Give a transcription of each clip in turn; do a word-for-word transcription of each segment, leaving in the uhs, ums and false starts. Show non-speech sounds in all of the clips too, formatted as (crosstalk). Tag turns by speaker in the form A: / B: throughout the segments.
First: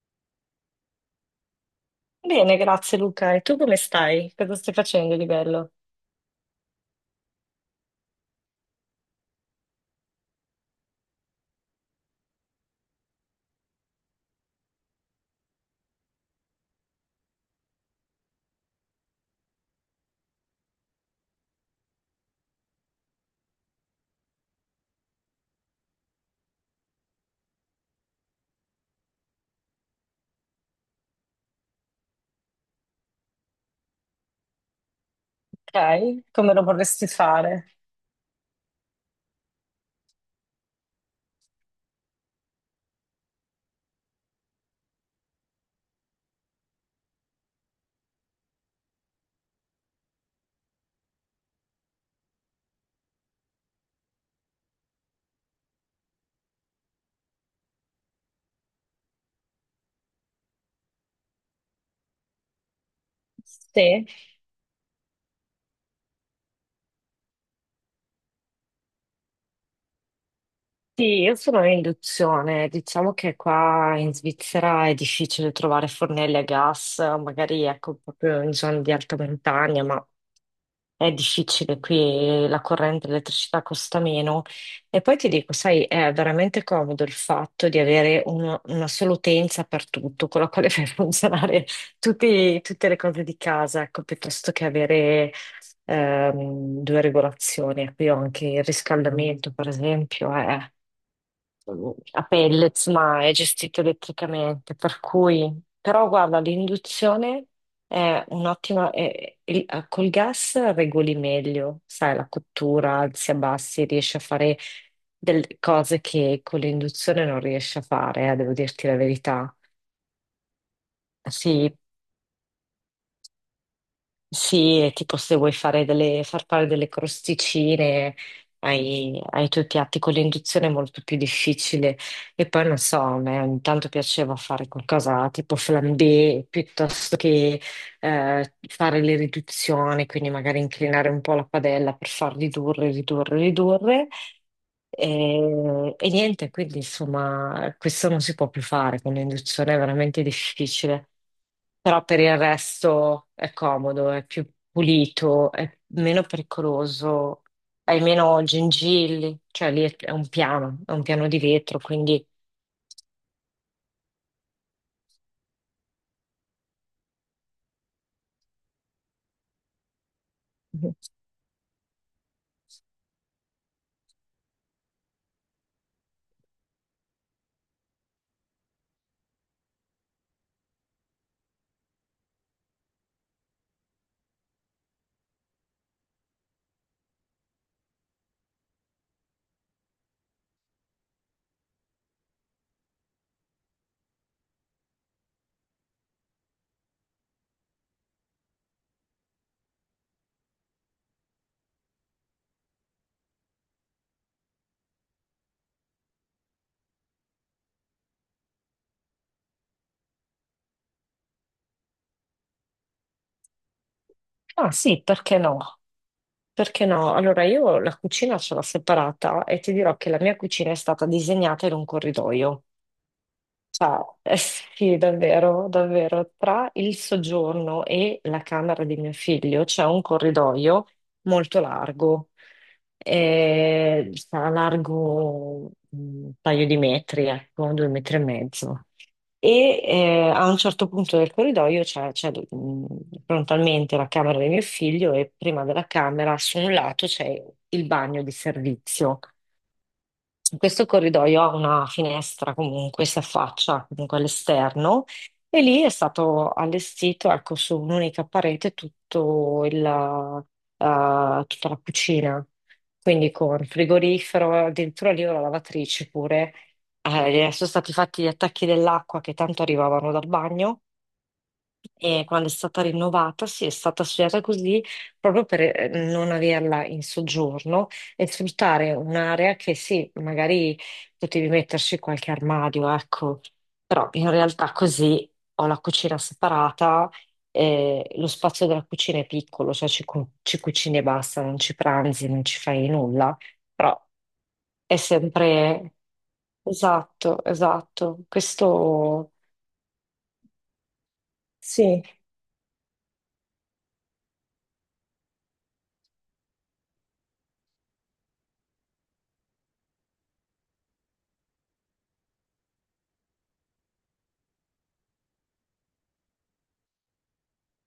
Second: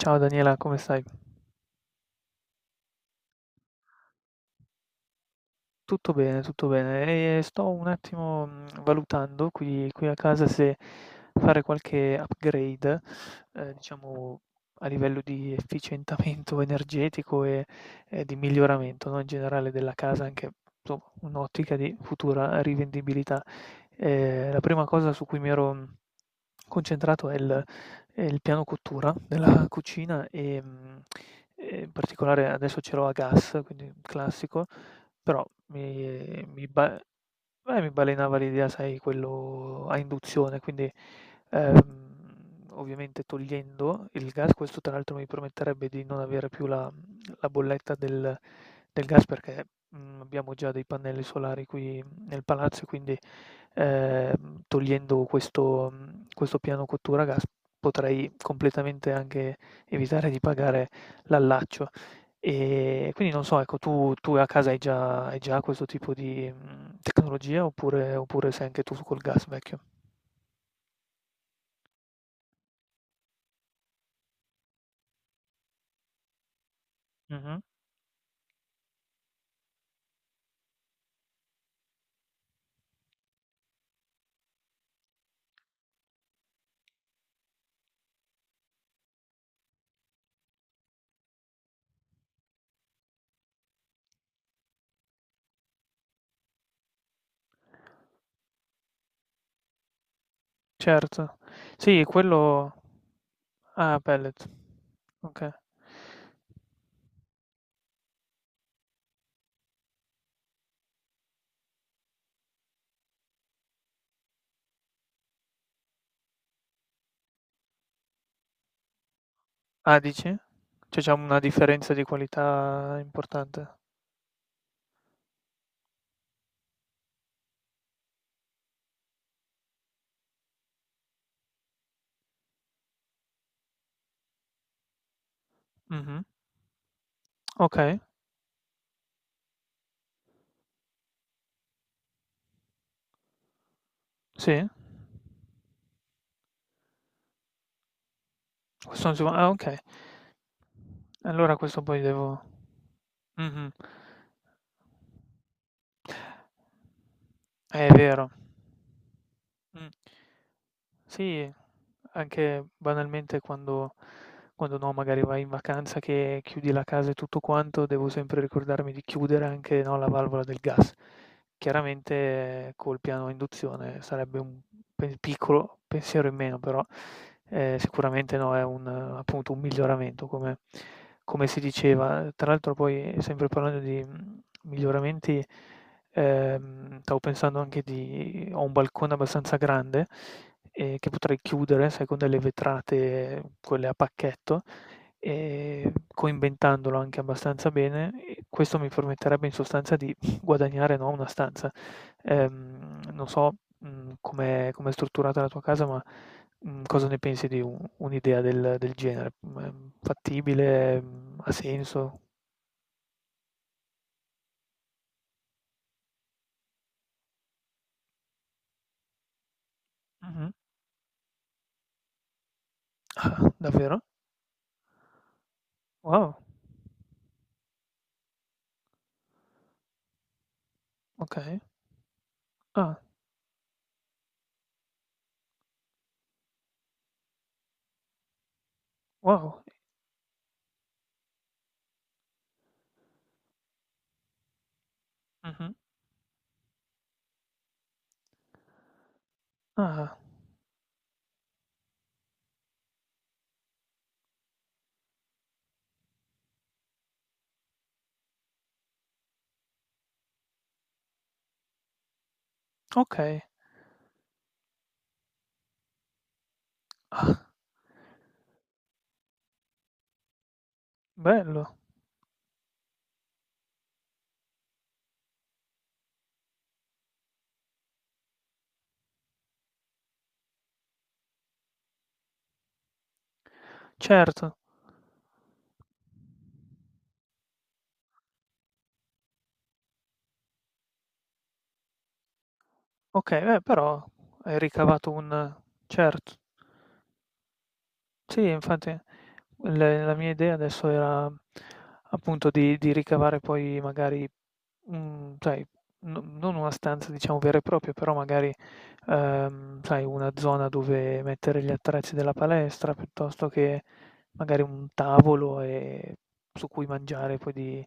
A: Ciao Daniela, come stai?
B: Bene, grazie Luca. E tu come stai? Cosa stai facendo di bello?
A: Tutto bene, tutto bene. E sto un attimo, mhmm, valutando qui qui a casa se fare qualche upgrade, ehm, diciamo a livello di efficientamento (laughs) energetico e e di miglioramento, no, in generale della casa, anche insomma un'ottica di futura rivendibilità. Ehm, la prima cosa su cui mi ero, mhmm, concentrato è il è il piano cottura della cucina e, mhmm, e in particolare adesso ce l'ho a gas, quindi un classico. Però
B: Ok,
A: mi
B: come lo
A: mi ba
B: vorresti fare?
A: eh, mi balenava l'idea, sai, quello a induzione, quindi, ehm, ovviamente togliendo il gas, questo tra l'altro mi permetterebbe di non avere più la mhmm, la bolletta del del gas perché, mhmm, abbiamo già dei pannelli solari qui nel palazzo e quindi, ehm, togliendo questo mhmm, questo piano cottura a gas potrei completamente anche evitare di pagare l'allaccio. E quindi non so, ecco,
B: Sì.
A: tu tu a casa hai già hai già questo tipo di, mhmm, tecnologia oppure oppure sei anche tu col gas vecchio?
B: Sì, io sono in induzione, diciamo che qua in Svizzera è difficile trovare fornelli a gas,
A: Mh-mh.
B: magari ecco proprio in zone di alta montagna, ma è difficile qui, la corrente, l'elettricità costa meno. E poi ti dico, sai, è veramente comodo il fatto di avere uno- una sola utenza per tutto, con la quale (laughs) fai funzionare tutti- tutte le cose di casa, ecco, piuttosto che avere ehm, due regolazioni. Qui ho anche il riscaldamento, per esempio,
A: Certo. Sì,
B: a
A: quello
B: pellets, ma è gestito
A: ah, pellet.
B: elettricamente, per
A: Okay.
B: cui. Però guarda, l'induzione è un'ottima. È- il- eh, col gas regoli meglio, sai, la cottura, alzi e abbassi, riesci a fare delle cose che con l'induzione non riesci a fare, eh, devo dirti la verità.
A: Ah, dici? Cioè c'è una
B: Sì,
A: differenza di qualità importante?
B: sì, è tipo se vuoi fare delle, far fare delle crosticine ai, ai tuoi piatti con l'induzione è molto più difficile. E poi non so, a me ogni tanto piaceva fare qualcosa tipo
A: Mh-mh.
B: flambé piuttosto che
A: Okay,
B: eh, fare le riduzioni, quindi magari inclinare un po' la padella per far ridurre, ridurre, ridurre.
A: sì.
B: E, e niente, quindi insomma, questo non si può più fare con
A: Questo su ah,
B: l'induzione,
A: okay.
B: è veramente difficile,
A: Allora questo poi
B: però per il
A: devo
B: resto è
A: mh-mh.
B: comodo, è più pulito, è meno pericoloso,
A: È
B: hai
A: vero.
B: meno gengilli, cioè lì
A: Mh.
B: è è un piano, è un piano di
A: Sì,
B: vetro, quindi.
A: anche banalmente quando quando no, magari vai in vacanza che chiudi la casa e tutto quanto, devo sempre ricordarmi di chiudere anche, no, la valvola del
B: Mhm.
A: gas. Chiaramente eh, col piano a induzione sarebbe un pe- piccolo pensiero in meno, però eh, sicuramente no, è un, eh, appunto un miglioramento, come, come si diceva. Tra l'altro poi, sempre parlando di mm, miglioramenti, ehm, stavo pensando anche di ho un balcone abbastanza grande ehm, che potrei chiudere, sai, con delle vetrate, quelle a pacchetto, ehm, coinventandolo anche abbastanza bene, e questo mi permetterebbe in sostanza di (laughs) guadagnare, no, una stanza. Ehm, non so, mhmm, com'è com'è strutturata la tua casa, ma, mhmm, cosa ne pensi di u un'idea del del genere? Mhmm, è fattibile? Mhmm, Ha senso?
B: Ah sì, perché no? Perché no? Allora io la cucina ce l'ho separata e ti dirò che la mia
A: Mh-mh.
B: cucina è stata disegnata in un corridoio.
A: Ah, davvero?
B: Ciao. (laughs) Eh sì, davvero, davvero.
A: Wow,
B: Tra il soggiorno e la camera di mio figlio c'è un corridoio
A: okay.
B: molto largo,
A: Ah,
B: eh, sarà largo un paio di metri, ecco, due metri e mezzo.
A: wow.
B: E eh, a un certo punto del corridoio c'è c'è, mh, frontalmente la camera di mio figlio e prima
A: Mh-mh.
B: della camera su un lato c'è il bagno di servizio.
A: Ah,
B: Questo corridoio ha una finestra comunque, si affaccia comunque all'esterno e lì è stato allestito, ecco, su un'unica parete tutto il, eh, tutta la cucina, quindi
A: okay.
B: con frigorifero, addirittura lì ho la lavatrice pure.
A: Ah,
B: Eh, sono stati fatti gli attacchi dell'acqua che tanto arrivavano dal bagno
A: bello.
B: e quando è stata rinnovata, sì, è stata studiata così proprio per eh, non averla in soggiorno e sfruttare un'area che sì, magari potevi metterci qualche armadio, ecco, però in
A: Certo,
B: realtà così ho la cucina separata. Eh, lo spazio della cucina è piccolo, cioè ci, cu- ci cucini e basta, non ci pranzi, non ci fai nulla,
A: okay, eh,
B: però
A: però hai
B: è
A: ricavato un
B: sempre,
A: certo.
B: esatto, esatto.
A: Sì, infatti.
B: Questo
A: Le La mia idea adesso era
B: sì,
A: appunto di di ricavare poi magari, mhmm, sai, no non una stanza diciamo vera e propria, però magari, ehm, sai una zona dove mettere gli attrezzi della palestra, piuttosto che magari un tavolo, ehm, su cui mangiare poi di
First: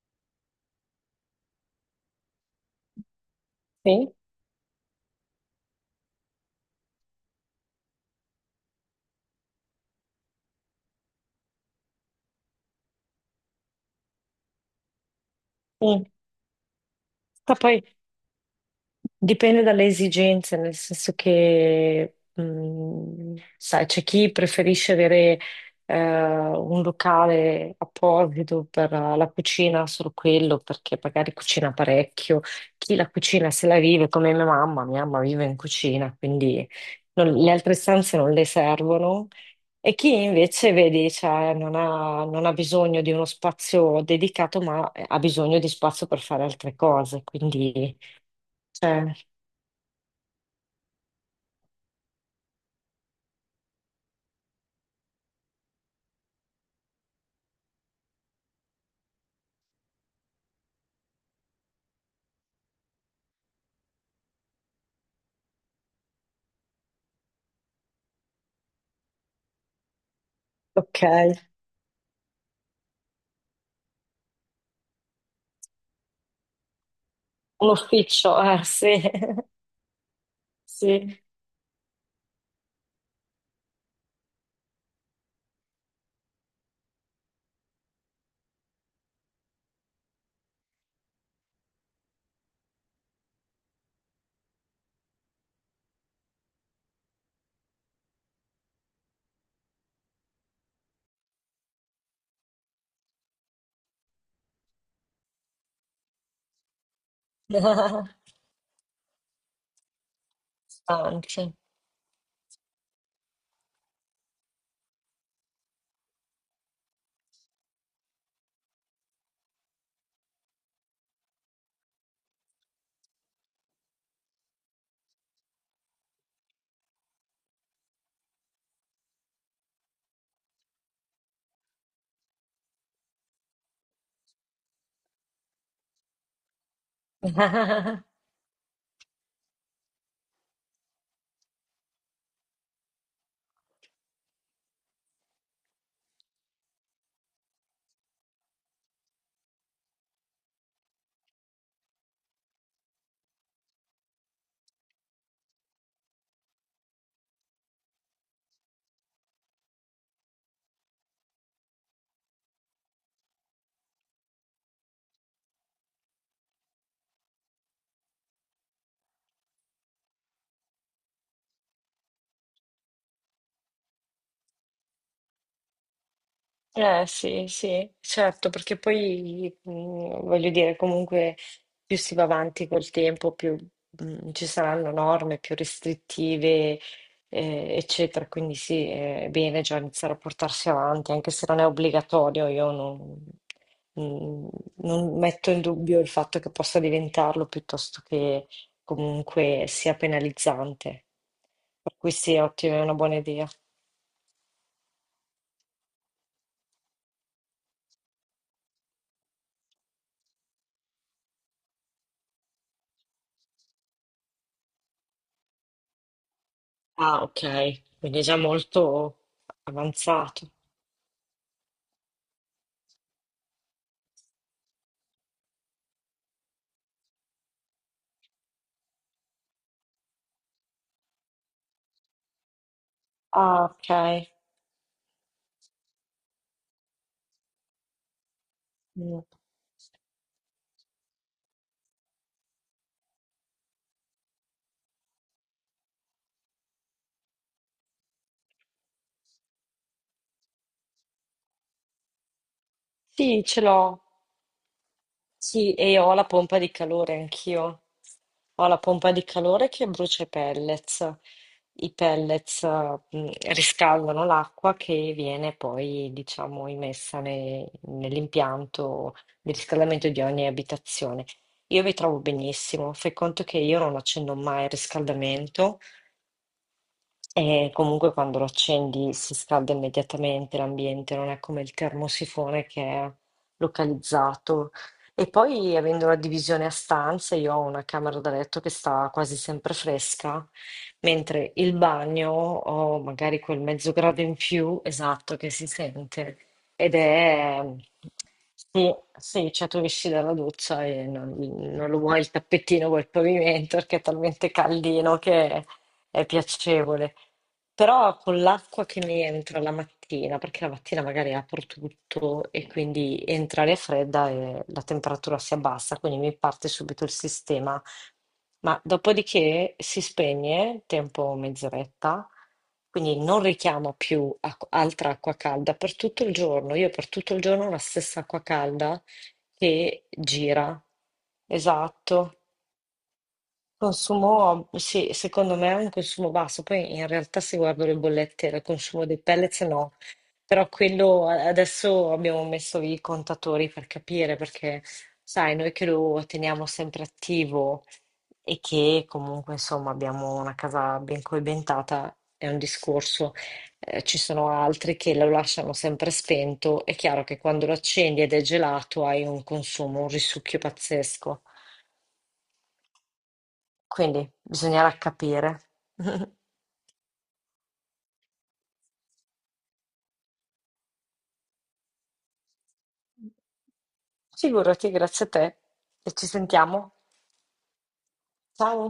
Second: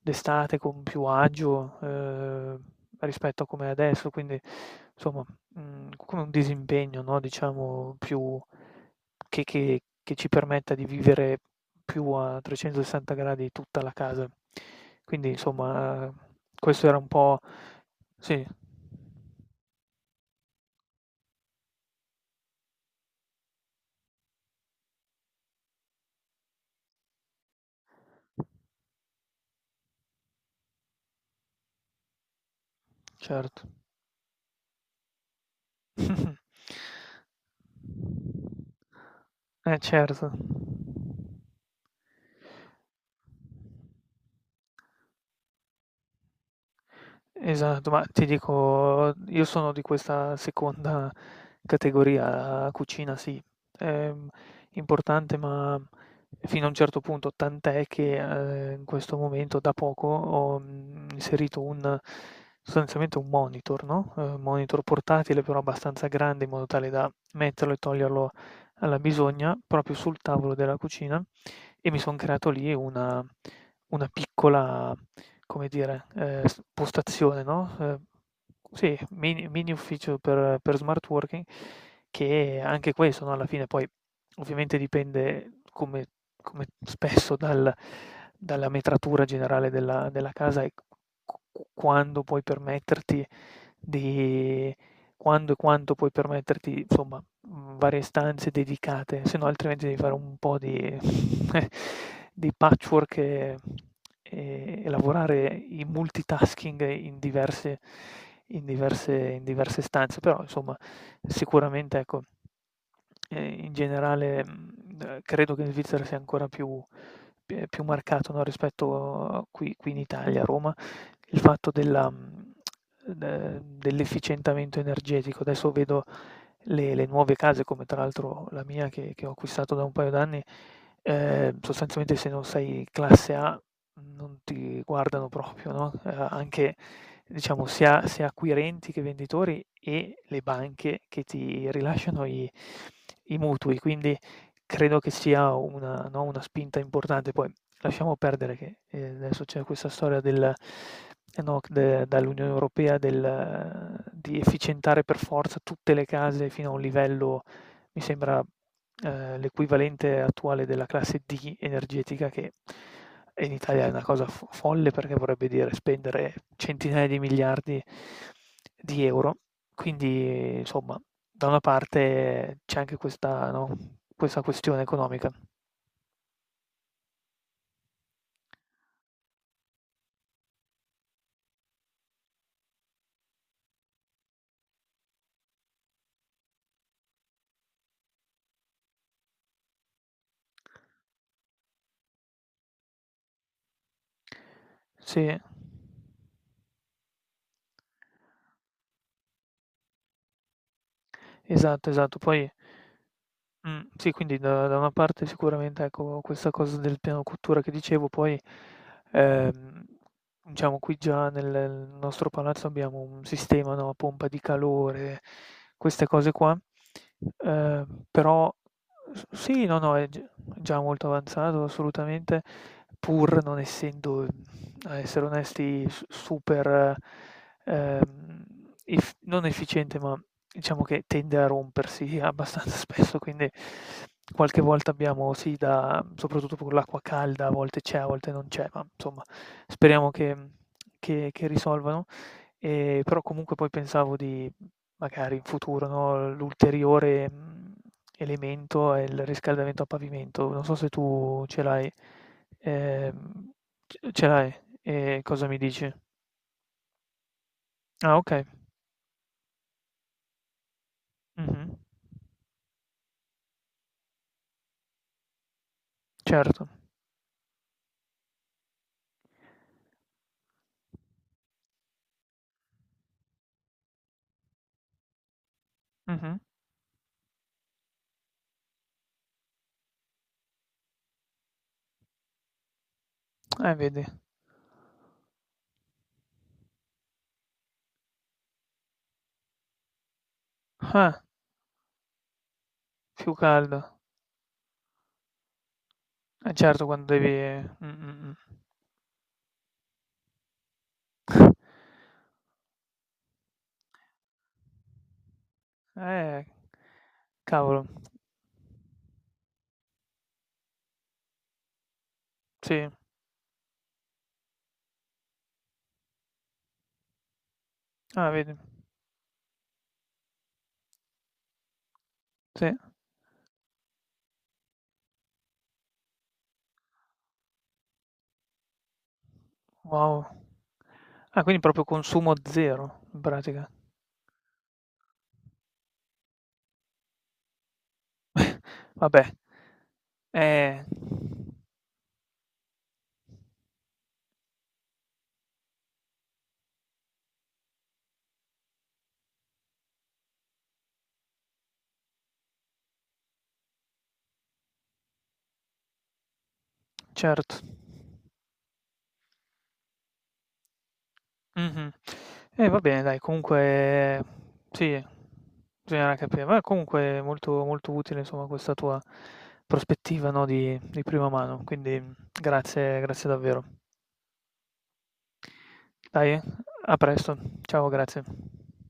A: d'estate con più agio, ehm, rispetto a com'è adesso.
B: sì.
A: Quindi insomma, mhmm, come un disimpegno, no, diciamo più che che che ci permetta di vivere più a trecentosessanta gradi tutta la casa. Quindi
B: Mm.
A: insomma, questo era un po'
B: Ma poi
A: sì,
B: dipende dalle esigenze, nel senso che, mh, sai, c'è chi preferisce avere eh, un locale apposito per la cucina, solo quello, perché magari cucina parecchio. Chi la cucina se
A: certo.
B: la vive, come mia mamma, mia mamma vive in cucina,
A: (laughs)
B: quindi non- le altre stanze non le
A: (clears throat)
B: servono.
A: Eh
B: E chi
A: certo.
B: invece, vedi, cioè, non ha, non ha bisogno di uno spazio dedicato, ma ha bisogno di spazio per fare altre cose,
A: Esatto,
B: quindi.
A: ma ti
B: Cioè.
A: dico, io sono di questa seconda categoria, cucina sì, è importante, ma fino a un certo punto, tant'è che eh, in questo momento da poco ho mm, inserito un, sostanzialmente un monitor, no? Eh, un monitor portatile però abbastanza grande in modo tale da metterlo e toglierlo alla bisogna proprio sul tavolo della
B: Ok,
A: cucina e mi sono creato lì una, una piccola come dire, ehm, s postazione,
B: un
A: no, ehm,
B: ufficio, eh,
A: sì,
B: sì, (laughs)
A: mini mini ufficio per per smart
B: sì,
A: working che anche questo, no, alla fine poi ovviamente dipende come come spesso dal dalla metratura generale della della casa e q q quando puoi permetterti di quando e quanto puoi permetterti, insomma, mhmm, varie stanze dedicate, se no altrimenti devi fare un po' di (laughs) di patchwork e e e lavorare in multitasking in diverse
B: (laughs)
A: in diverse in diverse stanze. Però insomma,
B: anche.
A: sicuramente ecco, ehm, in generale, mhmm, eh, credo che in Svizzera sia ancora più p ehm, più marcato, no, rispetto a qui qui in Italia, a Roma, il fatto della mhmm ehm, dell'efficientamento energetico. Adesso vedo le le nuove case, come tra l'altro la mia che che ho acquistato da un paio d'anni, ehm, sostanzialmente se non sei classe A non ti guardano proprio, no, ehm, anche diciamo
B: (laughs)
A: sia sia acquirenti che venditori e le banche che ti rilasciano i i mutui. Quindi credo che sia una, no, una spinta importante. Poi lasciamo perdere che eh, adesso c'è questa storia del, eh, no, de- dall'Unione Europea del, eh, di efficientare per forza tutte le case fino a un livello, mi sembra, eh, l'equivalente attuale della classe D energetica, che in Italia è una cosa fo- folle perché vorrebbe dire spendere centinaia di miliardi di euro quindi insomma, da una parte c'è anche questa, no, questa questione economica.
B: Eh sì, sì, certo, perché poi mh, voglio dire, comunque più si va avanti col tempo, più mh, ci saranno norme più restrittive, eh, eccetera. Quindi sì, è bene già iniziare a portarsi avanti, anche se non è obbligatorio, io non, mh, non
A: Sì.
B: metto in dubbio il fatto che possa diventarlo, piuttosto che comunque sia penalizzante.
A: Esatto,
B: Per cui
A: esatto.
B: sì, è
A: Poi
B: ottima, è una buona idea.
A: mh, sì, quindi da da una parte sicuramente, ecco, questa cosa del piano cottura che dicevo, poi, ehm, diciamo qui già nel nostro palazzo abbiamo un sistema, no, a pompa di calore, queste cose qua,
B: Ah, ok,
A: ehm,
B: quindi è già
A: però
B: molto
A: s sì, no, no, è g
B: avanzato.
A: già molto avanzato assolutamente, pur non essendo a essere onesti, s super, ehm, ef non efficiente, ma diciamo che tende a rompersi abbastanza (laughs) spesso, quindi
B: Ah, ok.
A: qualche volta abbiamo sì da soprattutto con l'acqua calda, a volte c'è, a volte non c'è, ma insomma
B: Mm.
A: speriamo che che che risolvano. Ehm, però comunque poi pensavo di magari in futuro, no, l'ulteriore, mhmm, elemento è il riscaldamento a pavimento. Non so se tu ce l'hai
B: Sì,
A: ehm,
B: ce
A: c
B: l'ho.
A: ce l'hai? E cosa mi
B: Sì,
A: dici?
B: e ho la pompa di calore anch'io.
A: Ah, okay.
B: Ho la pompa di calore che brucia i pellets.
A: Mh-mh.
B: I pellets, eh, mm, riscaldano l'acqua che viene poi,
A: Certo.
B: diciamo, immessa ne- nell'impianto di riscaldamento di ogni abitazione. Io mi trovo benissimo. Fai conto che io non accendo mai il riscaldamento.
A: Mh-mh.
B: E comunque quando lo accendi si scalda immediatamente l'ambiente, non è come il termosifone che è
A: Eh, vedi.
B: localizzato. E poi avendo la divisione a stanze, io ho una camera da letto che sta quasi sempre fresca,
A: Ah,
B: mentre il bagno ho
A: più
B: magari quel mezzo
A: caldo.
B: grado in più, esatto, che si sente.
A: Eh, certo
B: Ed
A: quando
B: è.
A: devi mh, mh,
B: Sì, sì, cioè tu esci dalla doccia e non, non lo vuoi il tappetino, vuoi il pavimento perché è talmente caldino che
A: mh.
B: è
A: Eh,
B: piacevole.
A: cavolo.
B: Però con l'acqua che mi entra la mattina, perché la mattina magari apro tutto e
A: Sì.
B: quindi entra l'aria fredda e la temperatura si abbassa, quindi mi parte subito il sistema.
A: Ah, vedi.
B: Ma dopodiché si spegne, tempo mezz'oretta,
A: Sì.
B: quindi non richiamo più acqu- altra acqua calda per tutto il giorno. Io per tutto il giorno ho la stessa acqua calda che
A: Wow.
B: gira.
A: Ah, quindi proprio consumo
B: Esatto.
A: zero in pratica.
B: Consumo, sì, secondo me è un consumo basso. Poi in realtà se guardo le bollette del consumo dei
A: Vabbè,
B: pellets no, però
A: eh,
B: quello adesso abbiamo messo i contatori per capire, perché sai, noi che lo teniamo sempre attivo e che comunque insomma abbiamo una casa ben coibentata è un discorso. Eh, ci sono altri che lo lasciano sempre spento. È chiaro che
A: certo.
B: quando lo accendi ed è gelato hai un consumo, un risucchio pazzesco.
A: Mh-mh. Eh, va bene dai, comunque
B: Quindi bisognerà
A: sì,
B: capire.
A: bisognerà
B: (laughs)
A: capire. Ma comunque molto molto utile insomma questa tua prospettiva, no, di di prima mano, quindi grazie grazie davvero.
B: Figurati, grazie a te e ci
A: Dai,
B: sentiamo.
A: a presto. Ciao, grazie.
B: Ciao.